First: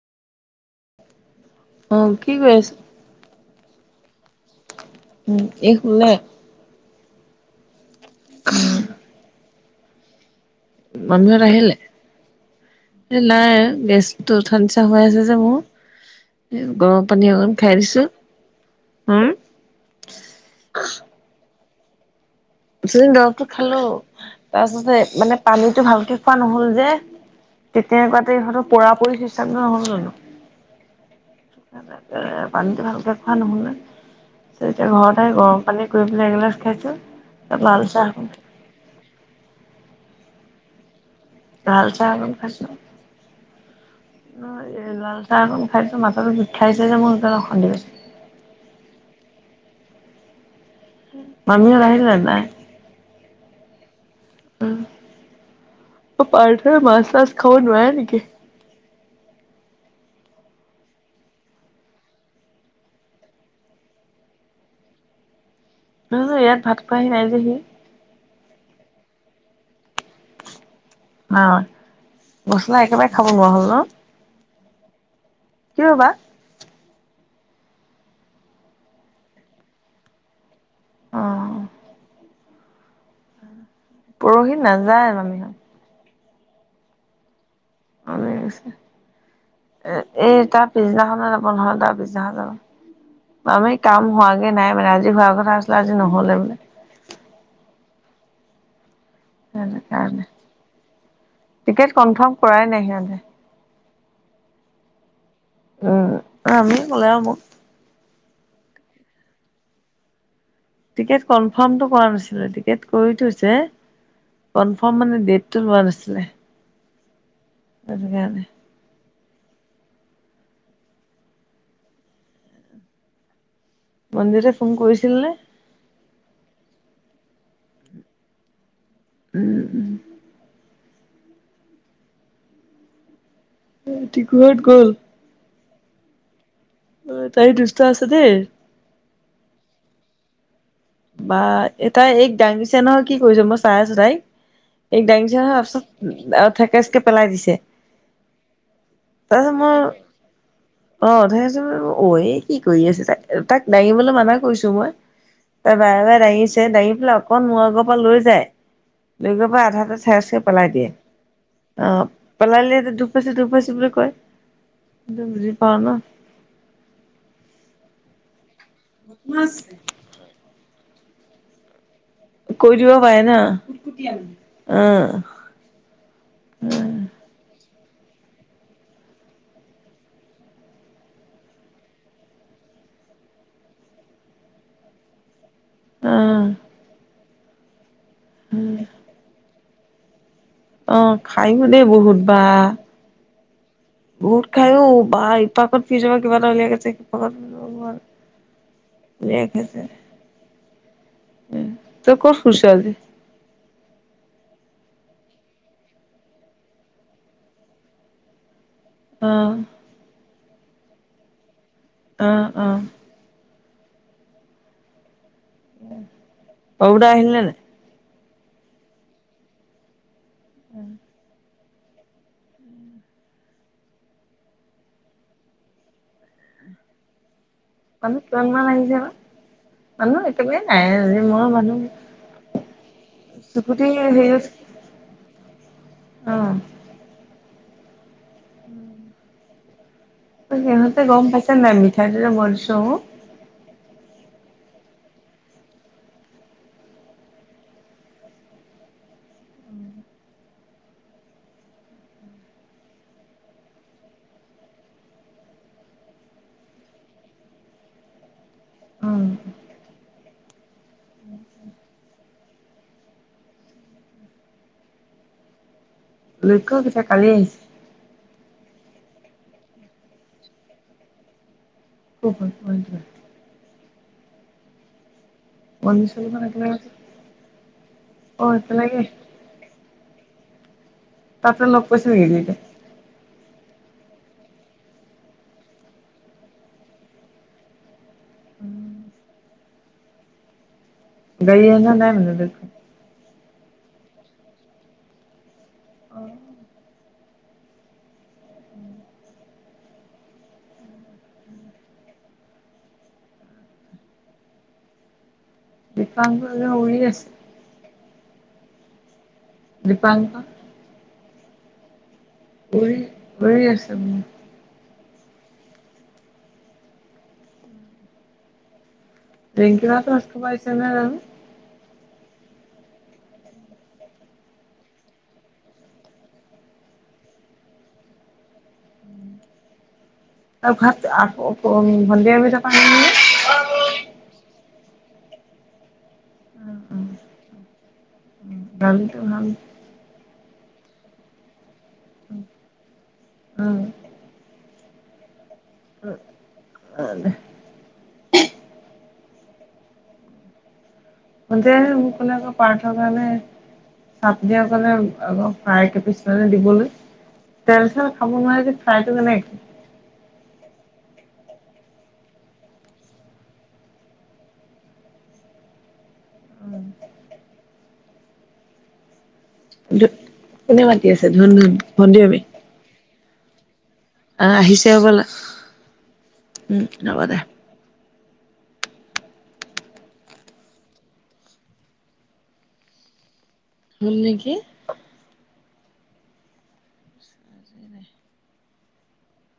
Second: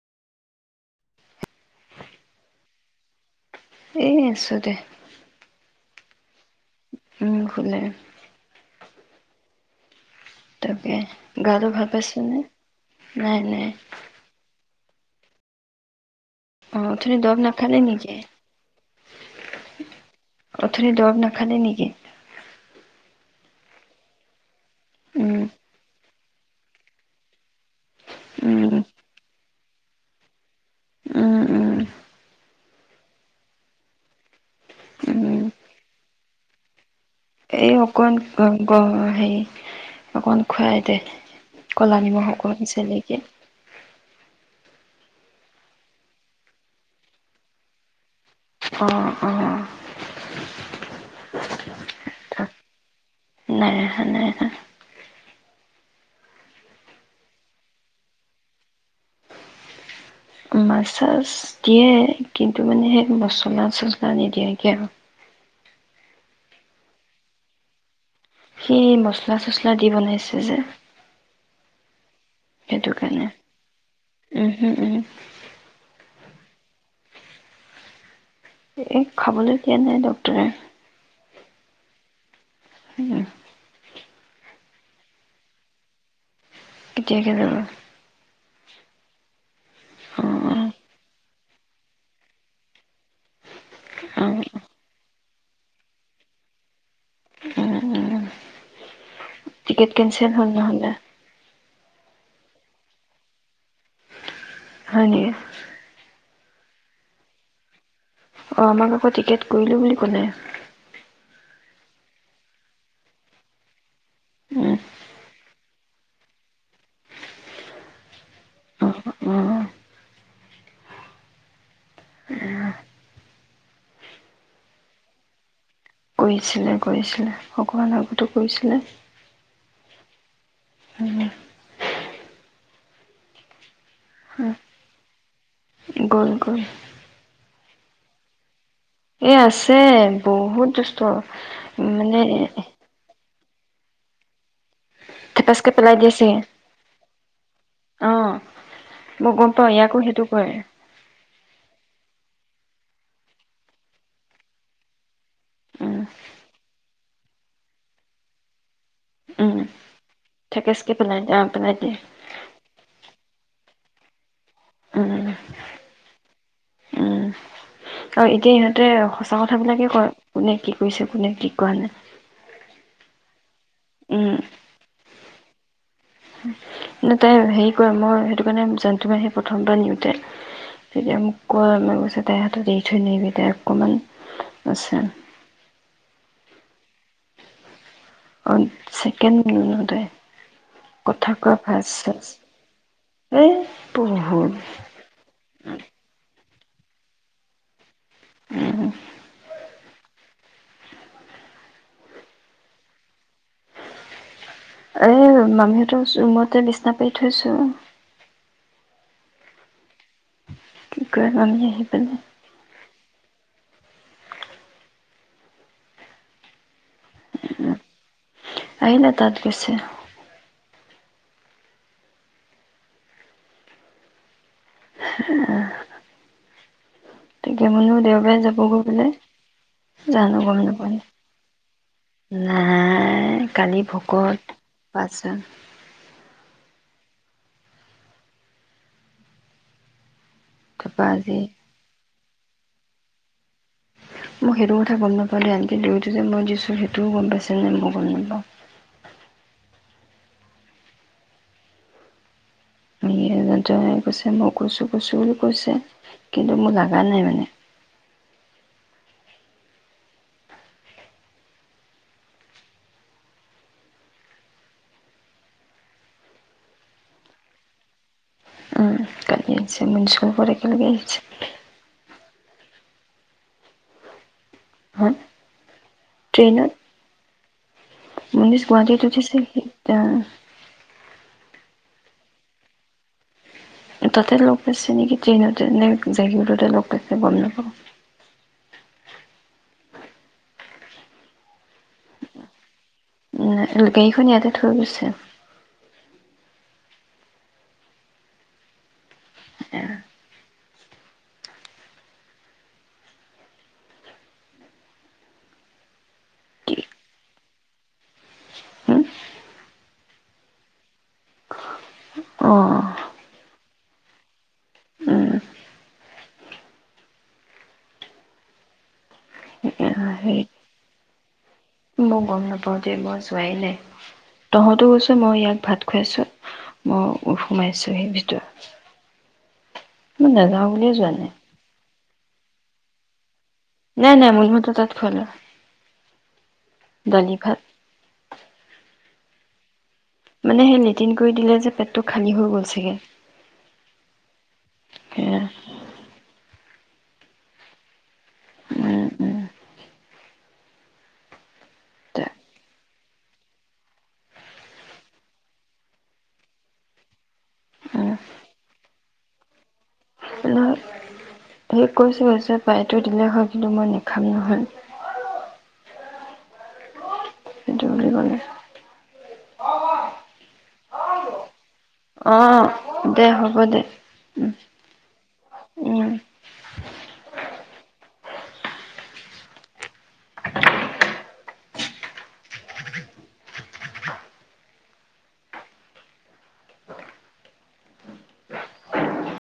আহ কি কৰি আছ এ আছো দে উম এই শুলে উম শুলে তাকে মানুহত গাতো আহিলে ভাল পাইছে নে নাই নাই হৈয় আছে যে মোৰ এ অ গৰম অথনি পানী দৰব অকন খাই নাখালে দিছো নিকি হম অথনি দৰব না খালে নি [inaudible] ওচনি দৰবটো খালো তাৰপিছতে উম মানে পানীটো ভালকে খোৱা নহ'ল যে তেতিয়াকুৱাতে উম ইহঁতৰ পুৰা পুৰি হিচাপ নহ'ল জানো উম উম পানীটো ভালকে খোৱা নহ'লে এতিয়া ঘৰত আহি উম গৰম পানী কৰি পেলাই এগিলাচ খাইছো এই লাল চাহ অকণ গ গ হেৰি অকণ খুৱাই দে লাল ক'লা চাহ নিমখ আকন অকণ খাইছো চেলেকি লাল চ চা অকন খাইছো মাথাটো বিষাইছে যে মোৰ সেইকাৰণে অশান্তি পাইছো অহ অ মামি হত আহিল নে নাই নাই নাই আহা উম অ পাৰ্থৰে মাছ চাছ খাব নোৱাৰে নেকি মাছ চাছ দিয়ে কিন্তু মানে সেই মছলা চছলা নিদিয়ে কে আৰু ন ন ইয়াত ভাত খোৱহি নাই যে হি সি মচলা চচলা দি বনাইছে যে অ মছলা একেবাৰে খাব নোৱাৰা হ'ল ন উ উম কিয় বা এ খাবলৈ দিয়া নাই ডক্তৰে অ উ পৰহি নাযায় মামিহত কেতিয়াকে যাবা হৈ আছে এ অ এ তাৰ পিছদিনাখনৰ [unintelligible] পিছদিনাখন যাব আমি কাম অ হোৱাগে নাই মানে আজি হোৱা আগত কথা চলা আজি নহ'লে বোলে। উ-উম। সেইটো টিকেট কাৰণে। কেনচেল হল নহলে। টিকেট কনফাৰ্ম কৰাই নাই সিহঁতে। হয় নেকি? আমি কলে মোক। অ', আমাক আকৌ টিকেট কৰিলো বুলি কলে। টিকেট কনফ্মটো কৰা নাছিলে, টিকেট কৰি থৈছে কনফম্ মানে ডেট লোৱা নাছিলে। অধ কাৰানে। অ অ মন্দিতে ফোন কৰিছিল নে? কৰিছিলে-কৰিছিলে, অকমান আগতো কৰিছিলে। উম, উম। উম। এ টিকুহত গল। গ'ল-গ'ল। অ', তাই দুুষ্ট আছে দে। এ আছে বহুত দুষ্ট বা এ তাই মানে এইক দাঙিছে নহয় কি কৰিছ মই চাই আছো তাইক। এই দাঙিচে হোৱাৰ থেপেচকে পিছত পেলাই দিয়ে চাগে থেকচকে পেলাই দিছে, অ গম তাৰপিছত পাওঁ মই ইয়াকো সেইটো কৰে অ', থেকচ অ কি কৰি আছে তাক-তাক দাঙিবলৈ মানা কৰিছো মই। তাই উম বাৰে-বাৰে দাঙিছে দাঙি পেলাই অকণ মই আগৰ পৰা লৈ যায়। লৈ গৈ উম পাই আধাতে চেচকে পেলাই দিয়ে। থেকেচকে দিয়ে পেলাই দিয়ে অ', পেলালে দুপাইচু-দুপাইচু বু হয়। উম [unintelligible] বুজি পাওঁ ন? অ একেই ততে সঁচা কথাবিলাকে কয়, কোনে কি? কৰিছে কোনে কি কোৱা নাই? কৰি দিব পাৰে ন? উম অ'। উম। তাই হেৰি কৰে, মই সেইটো কাৰণে জানটো মাহীয়ে সেই প্ৰথমবাৰ নিওঁতে তেতিয়া মোক কয় ম কৈছে তাইৰ হাতত এৰি থৈ নাহিবি, তাই অকণমান আছে। অ! অ ছেকেণ্ড তে অ খাইও দেই বহুত বা হে বহুত খাই ও বা ইপাকত ফ্ৰীজৰ পা কিবা এটা উলিয়াই গৈছে সিপাকত লে খাইছে উ তই কত শুইচ আজি এ মামীহতৰ ৰুমতে বিচনা পাৰি থৈছো। অ কি কয় লমি [unintelligible] অ' অ' উম সৰু দা আহিল নে নাই। আহিলে, তাত গৈছে। উম হে অ তেতিয়া মানো মানুহ দেওবাৰে কিমান যাব মান গৈ আহিছে বোলে। বা মানুহ জানো একেবাৰে গম নাই আজি মই মানুহ নাপাওঁ। নাই কালি চুকুটি হেৰি ভকত পাঁচজন। অ উম সিহঁতে তাৰপৰা গম আজি পাইছে নাই, মিঠাই হ বছ [unintelligible] মই সেইটো কথা গম নাপালে আনটি, দৈ টো যে মই দিছো সেইটোও গম পাইছে নে মই গম নাপাওঁ। কৈছে মই কৈছো কৈছো বুলি কৈছে, কিন্তু মোৰ লাগা নাই মানে। অ লক্ষ্য কেতিয়া কালি আহিছিল উম [unintelligible] একেলগে আহিছে বোলে অ য [unintelligible] হা বন চন বনাই কিনে ট্ৰেইনত মনীষ গুৱাহাটীত উঠিছিল এতিয়া লগ পাইছে নেকি সিহঁতে? তাতে লগ পাইছে নেকি ট্ৰেইনতে, নে জাগীৰোডতে লগ পাইছে গম নাপাওঁ। দুইটাই গৈ এ [unintelligible] নাই মানে নেদেখোঁ। উ গাড়ীখন ইয়াতে থৈ গৈছে। অ এয়া বিপাংক যে কি উৰি এ আছে। দীপাংক অ উৰি আছে। উম নেংকি [unintelligible] কষ্ট্ হেৰি পাইচনে বাৰু। মই গম নাপাওদে মই যোৱাই নাই, তহঁতো গৈছো মই ইয়াক ভাত খুৱাইছো, মই সোমাইছো সেই ভিতৰত। মই ত নাযাওঁ বুলিয়ে ঘাত যোৱা নাই আঁ-ক ভলীয়া বি দকাান ন নে [unintelligible] নাই নাই মূল মত তাঁত খোৱা নাই গালিটো ডালি ভাত। ইটো হম মানে সেই লেটিন কৰি দিলে যে পেট খালি হৈ গ'ল চাগে। উম। কিয়া হে? উম অ দে। উম উম মন যেহে মোক কোনেক পাৰ ণে চাত দ কাৰণে আকৌ ফ্ৰাই কেে পিছে দিবলৈ তেল চল খাব নোৱাৰ যে ফ্ৰাই টো কেনেকে [unintelligible] হয় কৰিছে গছে পাইটো দিলেই হয় কিন্তু মই নেখাম নহ'য়। সেইটো বুলি কলে। জুত কোনে মাতি আছে ধুন ধুন। ভণ্টি অ আমি দে হব। হ'য় দে উম আহ আহিছে অ বোলা উম উম যাবা দে সোণ তাম নেকি